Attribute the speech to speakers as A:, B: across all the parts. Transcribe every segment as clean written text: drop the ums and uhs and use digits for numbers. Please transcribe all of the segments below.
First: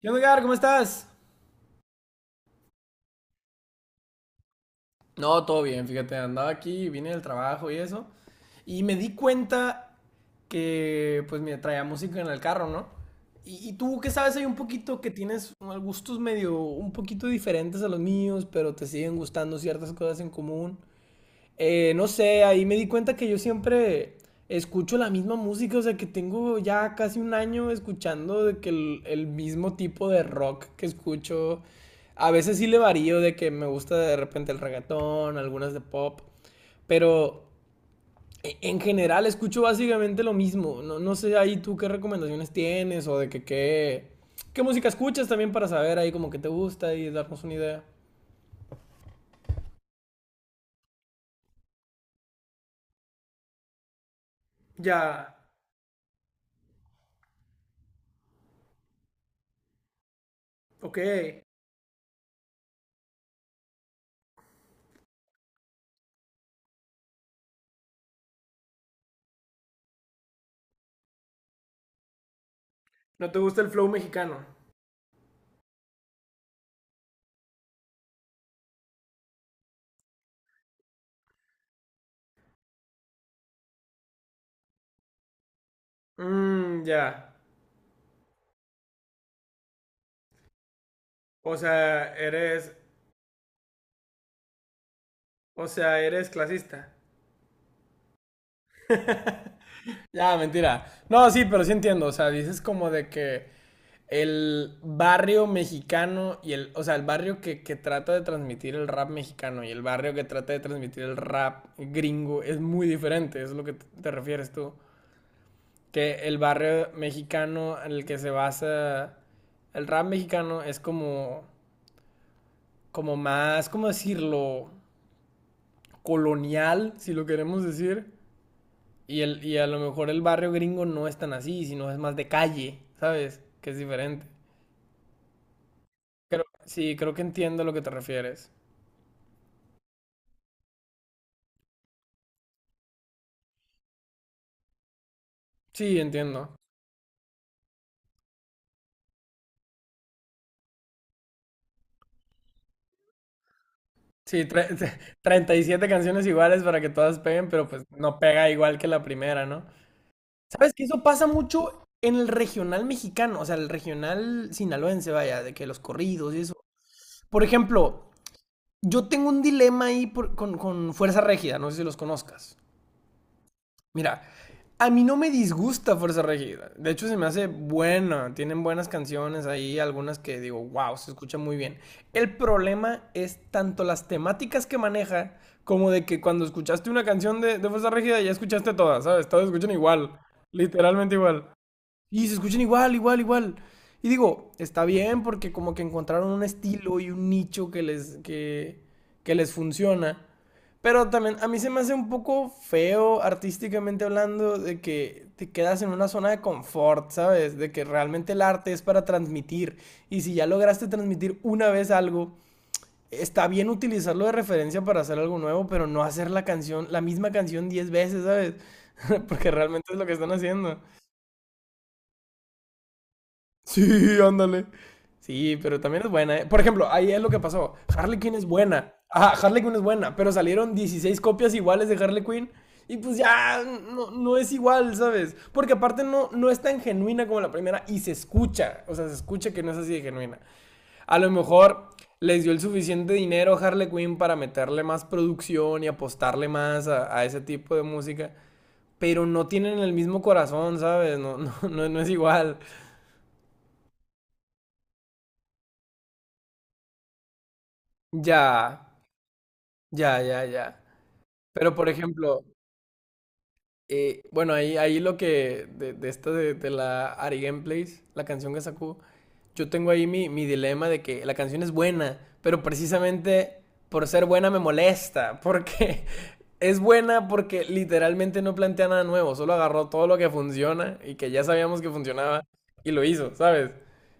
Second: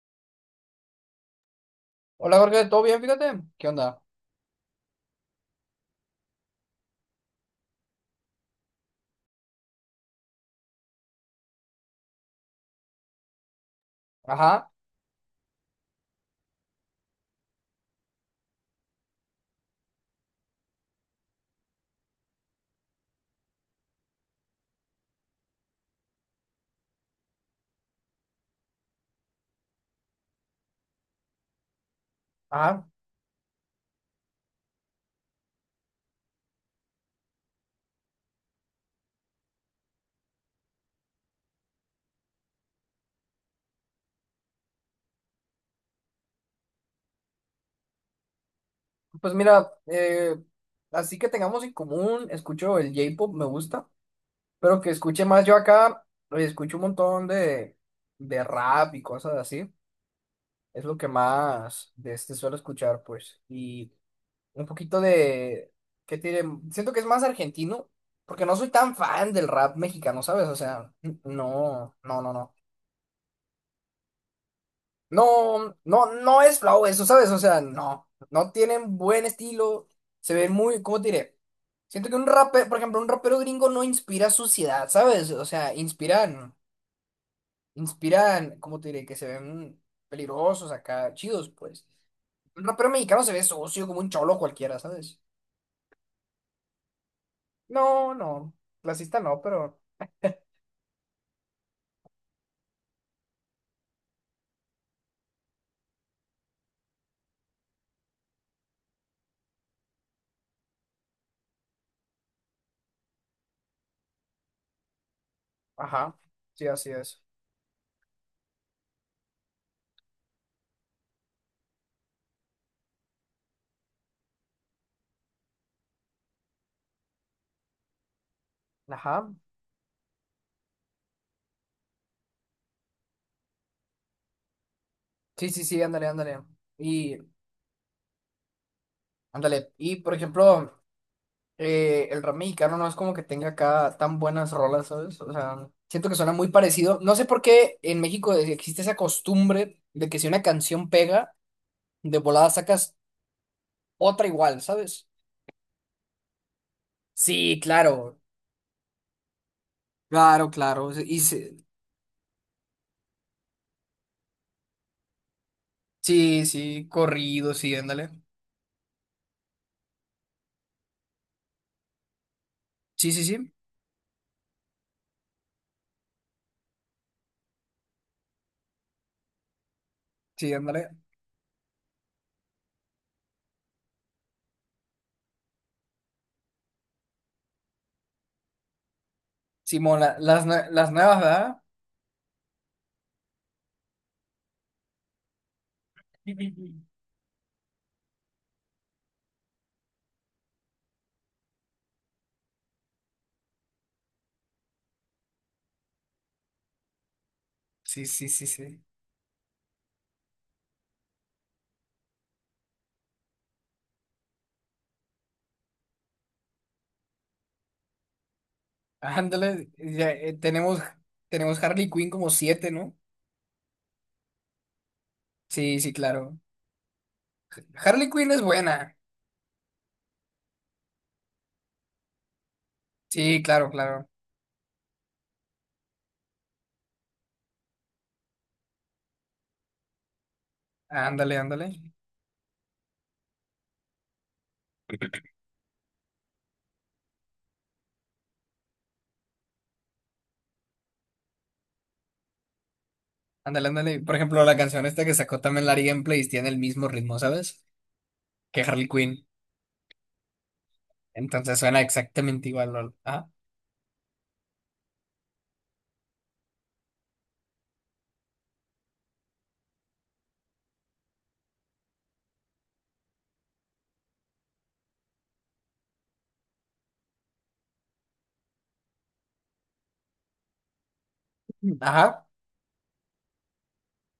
A: ¿Qué onda, Edgar? ¿Cómo estás?
B: Hola Jorge, ¿todo bien? Fíjate. ¿Qué onda?
A: No, todo bien, fíjate, andaba aquí, vine del trabajo y eso, y me di cuenta que, pues, me traía música en el carro, ¿no? Y tú, ¿qué sabes? Hay un
B: Ajá,
A: poquito que tienes unos gustos medio, un poquito diferentes a los míos, pero te siguen gustando ciertas cosas en común. No sé, ahí me di cuenta que yo siempre escucho la misma música, o sea que tengo ya casi un año escuchando de que el mismo tipo de rock que escucho. A veces sí le
B: ajá.
A: varío de que me gusta de repente el reggaetón, algunas de pop, pero en general escucho básicamente lo mismo. No, no sé ahí tú qué recomendaciones tienes o de que qué música escuchas también para saber ahí como que te gusta y darnos una idea.
B: Pues mira, así que tengamos en común, escucho el J-pop, me gusta, pero que escuche
A: Ya,
B: más yo acá, escucho un montón de rap y cosas así. Es lo
A: ok.
B: que más de este suelo escuchar, pues. Y un poquito de, ¿qué tiene? Siento que es más argentino, porque no soy tan fan del rap mexicano, ¿sabes? O sea, no, no, no, no.
A: ¿No te gusta el flow mexicano?
B: No, no, no es flow eso, ¿sabes? O sea, no, no tienen buen estilo, se ven muy, ¿cómo te diré? Siento que un rapero, por ejemplo, un rapero gringo no inspira suciedad, ¿sabes? O sea, inspiran,
A: Mm, ya.
B: inspiran, ¿cómo te diré? Que se ven peligrosos acá, chidos,
A: O
B: pues.
A: sea,
B: Un
A: eres.
B: rapero mexicano se ve socio como un cholo cualquiera, ¿sabes?
A: O sea, eres clasista.
B: No, no, clasista no, pero,
A: Ya, mentira. No, sí, pero sí entiendo. O sea, dices como de que el barrio mexicano y el. O sea, el barrio que trata de transmitir el rap mexicano y el barrio que trata de transmitir el rap gringo es muy diferente. Es lo que te refieres tú.
B: ajá,
A: Que el
B: sí,
A: barrio
B: así es.
A: mexicano en el que se basa. El rap mexicano es como. Como más. ¿Cómo decirlo? Colonial, si lo queremos decir. Y,
B: Ajá,
A: el, y a lo mejor el barrio gringo no es tan así, sino es más de calle, ¿sabes? Que es diferente.
B: sí, sí, sí, ándale, ándale.
A: Sí, creo
B: Y,
A: que entiendo a lo que te refieres.
B: ándale, y por ejemplo... el rap mexicano no es como que tenga acá tan buenas rolas, ¿sabes? O sea,
A: Sí,
B: siento que suena muy
A: entiendo.
B: parecido. No sé por qué en México existe esa costumbre de que si una canción pega, de volada sacas otra
A: Sí,
B: igual, ¿sabes?
A: 37 canciones iguales para que todas peguen,
B: Sí,
A: pero pues no
B: claro,
A: pega igual que la primera, ¿no?
B: claro,
A: ¿Sabes que
B: claro.
A: eso pasa mucho en el regional mexicano? O sea, el regional sinaloense, vaya, de que los corridos y
B: Sí,
A: eso.
B: sí,
A: Por
B: corrido, sí,
A: ejemplo,
B: ándale.
A: yo tengo un dilema ahí con Fuerza Régida, no sé si los conozcas.
B: Sí, sí, sí,
A: Mira, a mí no me disgusta Fuerza Regida. De hecho, se me hace buena. Tienen buenas canciones ahí, algunas que
B: sí,
A: digo, wow,
B: ándale.
A: se escucha muy bien. El problema es tanto las temáticas que maneja, como de que cuando escuchaste una canción de Fuerza Regida ya escuchaste todas, ¿sabes? Todas escuchan
B: Simón, la-
A: igual,
B: las, nue- las
A: literalmente
B: nuevas,
A: igual.
B: ¿verdad?
A: Y se escuchan igual, igual, igual. Y digo, está bien porque como que encontraron un estilo y un nicho que les funciona. Pero también a mí se me hace un poco feo artísticamente hablando de que te quedas en una zona de confort, ¿sabes? De que
B: Sí, sí,
A: realmente el
B: sí,
A: arte es
B: sí.
A: para transmitir. Y si ya lograste transmitir una vez algo, está bien utilizarlo de referencia para hacer algo nuevo, pero no hacer la canción, la misma canción 10 veces, ¿sabes? Porque
B: Ándale,
A: realmente es lo
B: ya,
A: que están haciendo.
B: tenemos, tenemos Harley Quinn como siete, ¿no?
A: Sí, ándale. Sí, pero
B: Sí, sí,
A: también es buena,
B: claro.
A: ¿eh? Por ejemplo, ahí es lo que pasó.
B: Harley
A: Harley
B: Quinn
A: Quinn
B: es
A: es buena.
B: buena.
A: Ajá, Harley Quinn es buena, pero salieron 16 copias iguales de Harley Quinn y pues
B: Sí,
A: ya
B: claro, claro.
A: no, no es igual, ¿sabes? Porque aparte no, no es tan genuina como la primera y se escucha, o sea, se escucha que no es así de genuina. A lo
B: Ándale, ándale.
A: mejor les dio el suficiente dinero a Harley Quinn para meterle más producción y apostarle más a ese tipo de música, pero no tienen el mismo corazón, ¿sabes? No, no, no, no es igual.
B: Ándale, ándale. Por ejemplo, la canción esta que sacó también Larry Gameplays tiene el mismo ritmo, ¿sabes?
A: Ya.
B: Que Harley Quinn.
A: Ya, ya, ya.
B: Entonces
A: Pero
B: suena
A: por ejemplo,
B: exactamente igual, lol. Ajá.
A: bueno, ahí lo que de la Ari Gameplays, la canción que sacó, yo tengo ahí mi dilema de que la canción es buena, pero precisamente por ser buena me molesta, porque es buena porque literalmente no plantea nada nuevo, solo agarró todo lo que funciona y que ya sabíamos que
B: Ajá.
A: funcionaba y lo hizo, ¿sabes?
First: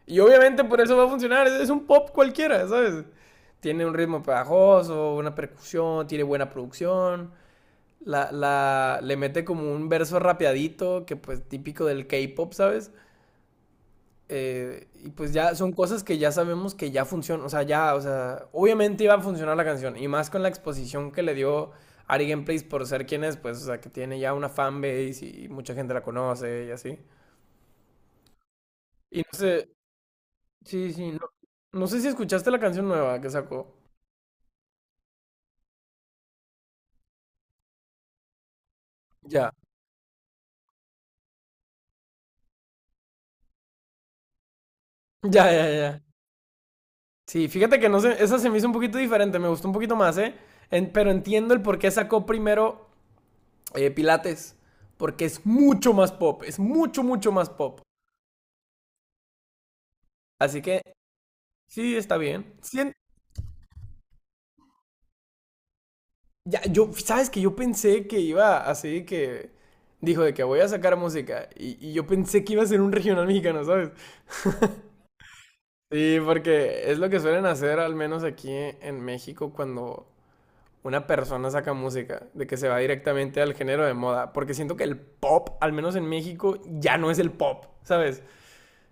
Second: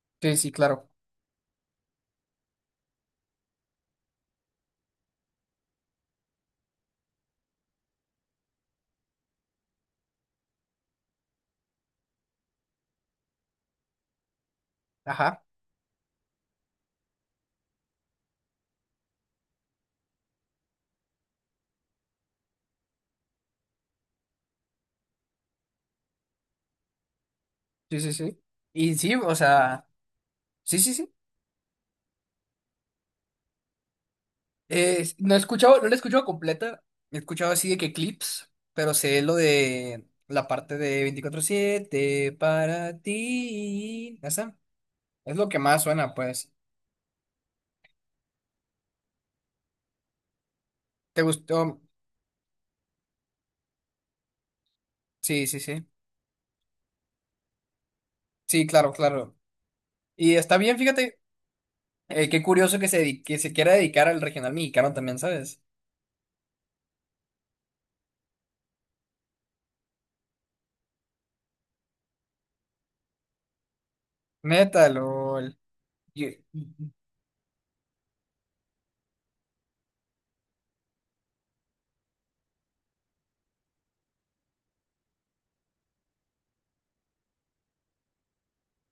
A: Y
B: Sí, sí,
A: obviamente por
B: claro.
A: eso va a funcionar, es un pop cualquiera, ¿sabes? Tiene un ritmo pegajoso, una percusión, tiene buena producción. Le mete como un verso rapeadito, que pues típico del K-pop, ¿sabes? Y pues
B: Ajá.
A: ya son cosas que ya sabemos que ya funcionan, o sea, ya, o sea, obviamente iba a funcionar la canción, y más con la exposición que le dio Ari Gameplays por ser quien es, pues, o sea, que tiene ya una fanbase y mucha gente la conoce y así.
B: Sí, sí, sí. Y sí,
A: Y no
B: o
A: sé,
B: sea, sí,
A: sí,
B: sí,
A: sí,
B: sí.
A: no, no sé si escuchaste la canción nueva que sacó.
B: No la he escuchado completa. He escuchado así de que clips, pero sé lo
A: Ya,
B: de la parte de 24/7 para ti. Esa es lo
A: ya,
B: que
A: ya,
B: más
A: ya.
B: suena, pues.
A: Sí, fíjate que no sé, esa se me hizo un poquito diferente, me gustó un poquito más, ¿eh? Pero
B: ¿Te
A: entiendo el por
B: gustó?
A: qué sacó primero Pilates, porque es
B: Sí, sí, sí.
A: mucho más pop, es mucho, mucho más pop.
B: Sí, claro, claro. Y está
A: Así
B: bien,
A: que
B: fíjate,
A: sí, está
B: qué
A: bien.
B: curioso que se quiera dedicar al regional mexicano también, ¿sabes?
A: Ya, sabes que yo pensé que iba así que dijo de que voy a sacar música y yo pensé que iba a ser un regional mexicano, ¿sabes?
B: Neta, lol.
A: Sí,
B: Yo-
A: porque es lo que suelen hacer al menos aquí en México cuando una persona saca música, de que se va directamente al género de moda, porque siento que el pop, al menos en México, ya no es el pop, ¿sabes?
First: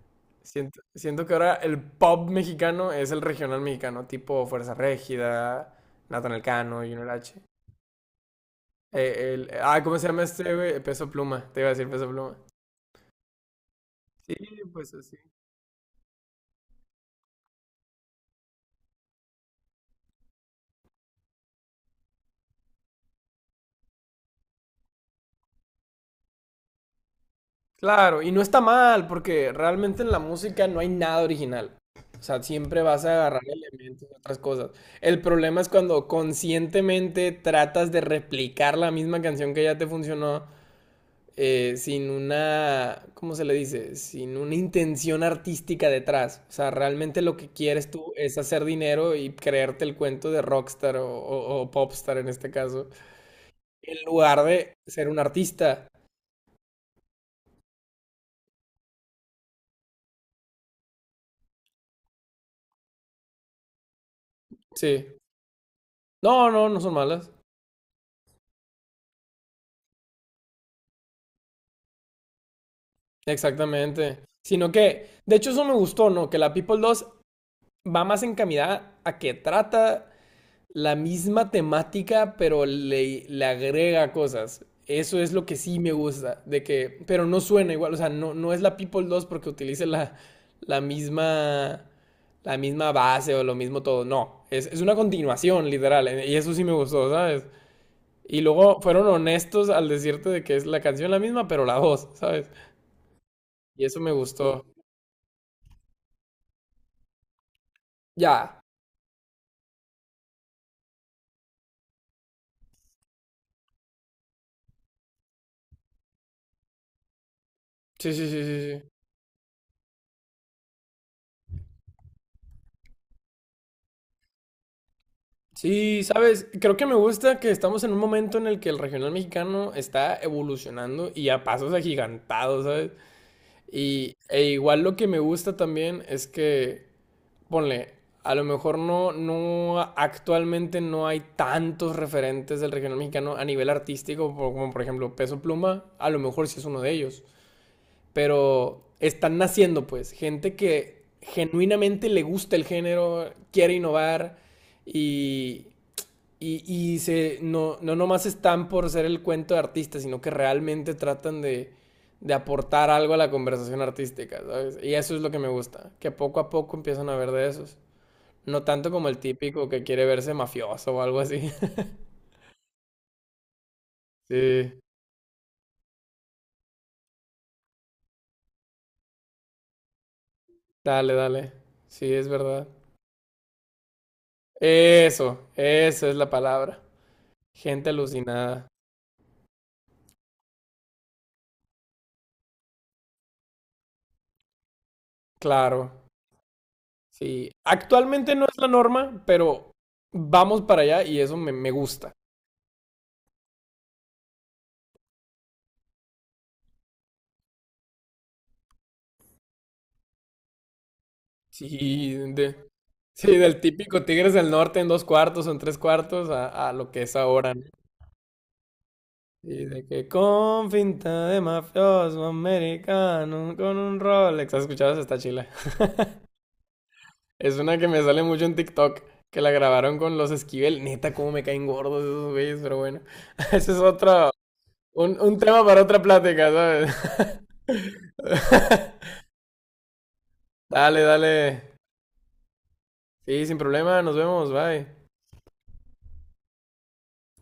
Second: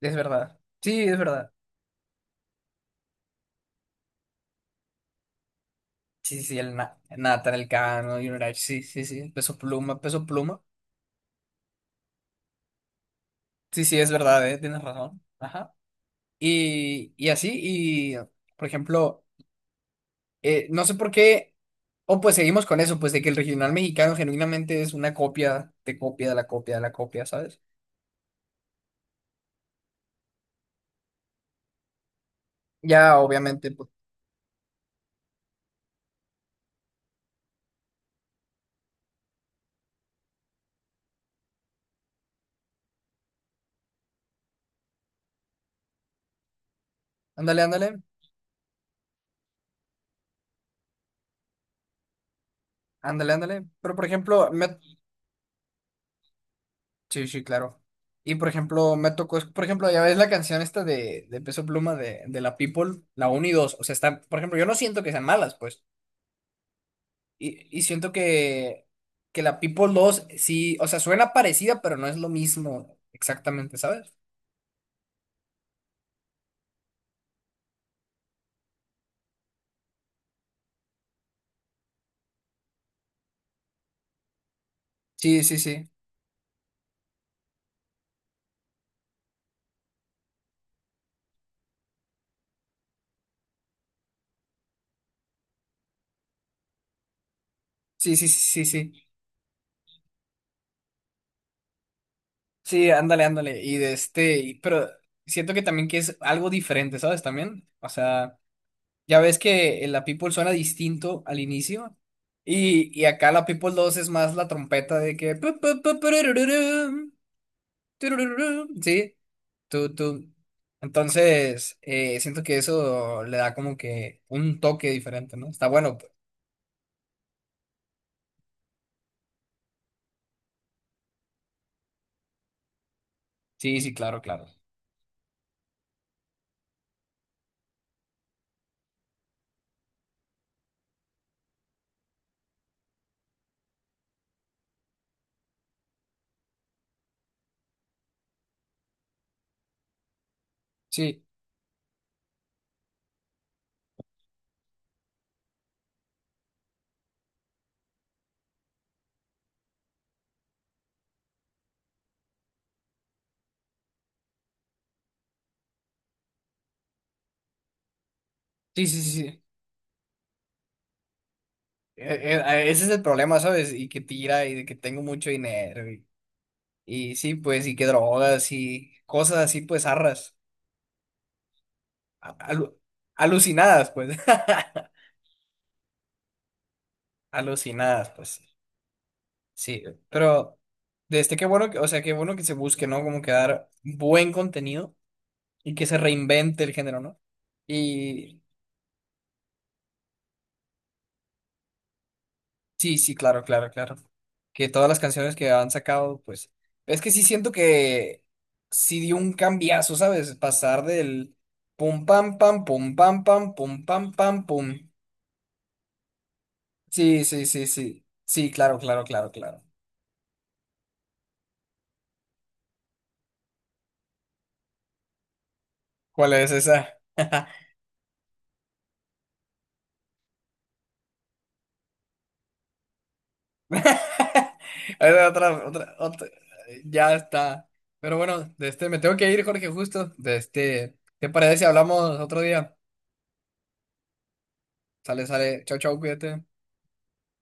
B: Es verdad.
A: Siento,
B: Sí, es
A: siento que
B: verdad.
A: ahora el pop mexicano es el regional mexicano, tipo Fuerza Régida, Nathan
B: Sí, sí, sí, el
A: Elcano, Junior H.
B: Nathan Elcano, Junior sí, sí, sí. Peso
A: ¿Cómo
B: Pluma,
A: se llama
B: Peso
A: este,
B: Pluma.
A: güey? Peso Pluma, te iba a decir Peso Pluma.
B: Sí, sí, es
A: Sí,
B: verdad, tienes
A: pues así.
B: razón. Ajá. Y así, y por ejemplo, no sé por qué, o pues seguimos con eso, pues de que el regional mexicano genuinamente es una copia de la copia de la copia, ¿sabes?
A: Claro, y no está mal, porque realmente en la música no hay nada original. O sea, siempre vas a
B: Ya,
A: agarrar
B: obviamente, pues,
A: elementos de otras cosas. El problema es cuando conscientemente tratas de replicar la misma canción que ya te funcionó sin una, ¿cómo se le dice? Sin una intención artística detrás. O sea, realmente lo que
B: ándale, ándale,
A: quieres tú es hacer dinero y creerte el cuento de rockstar o popstar en este caso,
B: ándale, ándale. Pero
A: en
B: por
A: lugar
B: ejemplo,
A: de ser un artista.
B: sí, sí, claro. Y por ejemplo, me tocó, por ejemplo, ya ves la canción esta de Peso Pluma de la People, la uno y dos. O sea, está, por ejemplo, yo no siento
A: Sí.
B: que sean malas, pues.
A: No, no, no son malas.
B: Y siento que la People 2 sí, o sea, suena parecida, pero no es lo mismo exactamente, ¿sabes?
A: Exactamente. Sino que, de hecho, eso me gustó, ¿no? Que la People 2 va más encaminada a que trata la misma temática, pero le agrega cosas. Eso es
B: Sí,
A: lo que
B: sí,
A: sí
B: sí.
A: me gusta, de que, pero no suena igual, o sea, no, no es la People 2 porque utilice la misma, la misma base o lo mismo todo, no, es una continuación, literal, y eso sí me gustó, ¿sabes?
B: Sí, sí,
A: Y
B: sí, sí,
A: luego fueron
B: sí.
A: honestos al decirte de que es la canción la misma, pero la voz, ¿sabes?
B: Sí, ándale, ándale. Y
A: Y
B: de
A: eso me
B: este,
A: gustó.
B: pero siento que también que es algo diferente, ¿sabes? También. O sea.
A: Ya,
B: Ya ves que la People suena distinto al inicio. Y acá la People 2 es más la trompeta de que. Pu, pu, pu, purururum,
A: sí, sí, sí, sí,
B: turururum,
A: sí.
B: sí. Tú, tú. Entonces, siento que eso le da como que un toque diferente, ¿no? Está bueno,
A: Sí,
B: pues.
A: sabes, creo que me gusta que estamos en un momento en el que el regional mexicano está evolucionando y a pasos agigantados, ¿sabes?
B: Sí, sí,
A: Y
B: claro,
A: e
B: claro.
A: igual lo que me gusta también es que, ponle, a lo mejor no, no, actualmente no hay tantos referentes del regional mexicano a nivel artístico, por- como por ejemplo Peso Pluma, a lo mejor sí es uno de ellos, pero están naciendo pues, gente que
B: Sí,
A: genuinamente le gusta el género, quiere innovar y... Y, y se, no, no nomás están por ser el cuento de artistas sino que realmente tratan de aportar algo a la conversación artística, ¿sabes? Y eso es lo que me gusta, que poco a poco empiezan a ver de esos. No
B: sí,
A: tanto
B: sí,
A: como
B: sí,
A: el
B: sí.
A: típico que quiere verse mafioso o algo así.
B: Ese es el problema, ¿sabes? Y que tira y de que
A: Sí,
B: tengo mucho dinero. Y sí, pues, y que drogas y cosas así, pues, arras.
A: dale, dale. Sí, es verdad.
B: Alu- alucinadas, pues.
A: Eso es la palabra. Gente
B: Alucinadas, pues.
A: alucinada.
B: Sí, pero desde qué bueno que, o sea, qué bueno que se busque, ¿no? Como que dar buen contenido y que
A: Claro,
B: se reinvente el género, ¿no?
A: sí. Actualmente
B: Y
A: no es la norma, pero vamos para allá y eso me gusta.
B: sí, sí, claro, claro, claro. Que todas las canciones que han sacado, pues. Es que sí siento que sí dio un cambiazo, ¿sabes? Pasar del pum
A: Sí,
B: pam
A: de,
B: pam, pum pam
A: sí,
B: pam,
A: del
B: pum
A: típico
B: pam
A: Tigres
B: pam,
A: del Norte en
B: pum.
A: 2/4 o en 3/4 a lo que es
B: Sí, sí,
A: ahora, ¿no?
B: sí, sí. Sí, claro, claro, claro, claro.
A: Y de que con finta de mafioso americano, con un Rolex. ¿Has escuchado esta chila?
B: ¿Cuál es esa?
A: Es una que me sale mucho en TikTok, que la grabaron con los Esquivel. Neta, cómo me caen gordos esos güeyes, pero bueno. Ese es otro,
B: Hay
A: un tema
B: otra,
A: para
B: otra,
A: otra
B: otra.
A: plática, ¿sabes?
B: Ya está. Pero bueno, de este, me tengo que ir, Jorge, justo. De este,
A: Dale,
B: ¿te
A: dale.
B: parece si hablamos otro día?
A: Sí, sin problema, nos vemos, bye.
B: Sale, sale. Chao, chao, cuídate.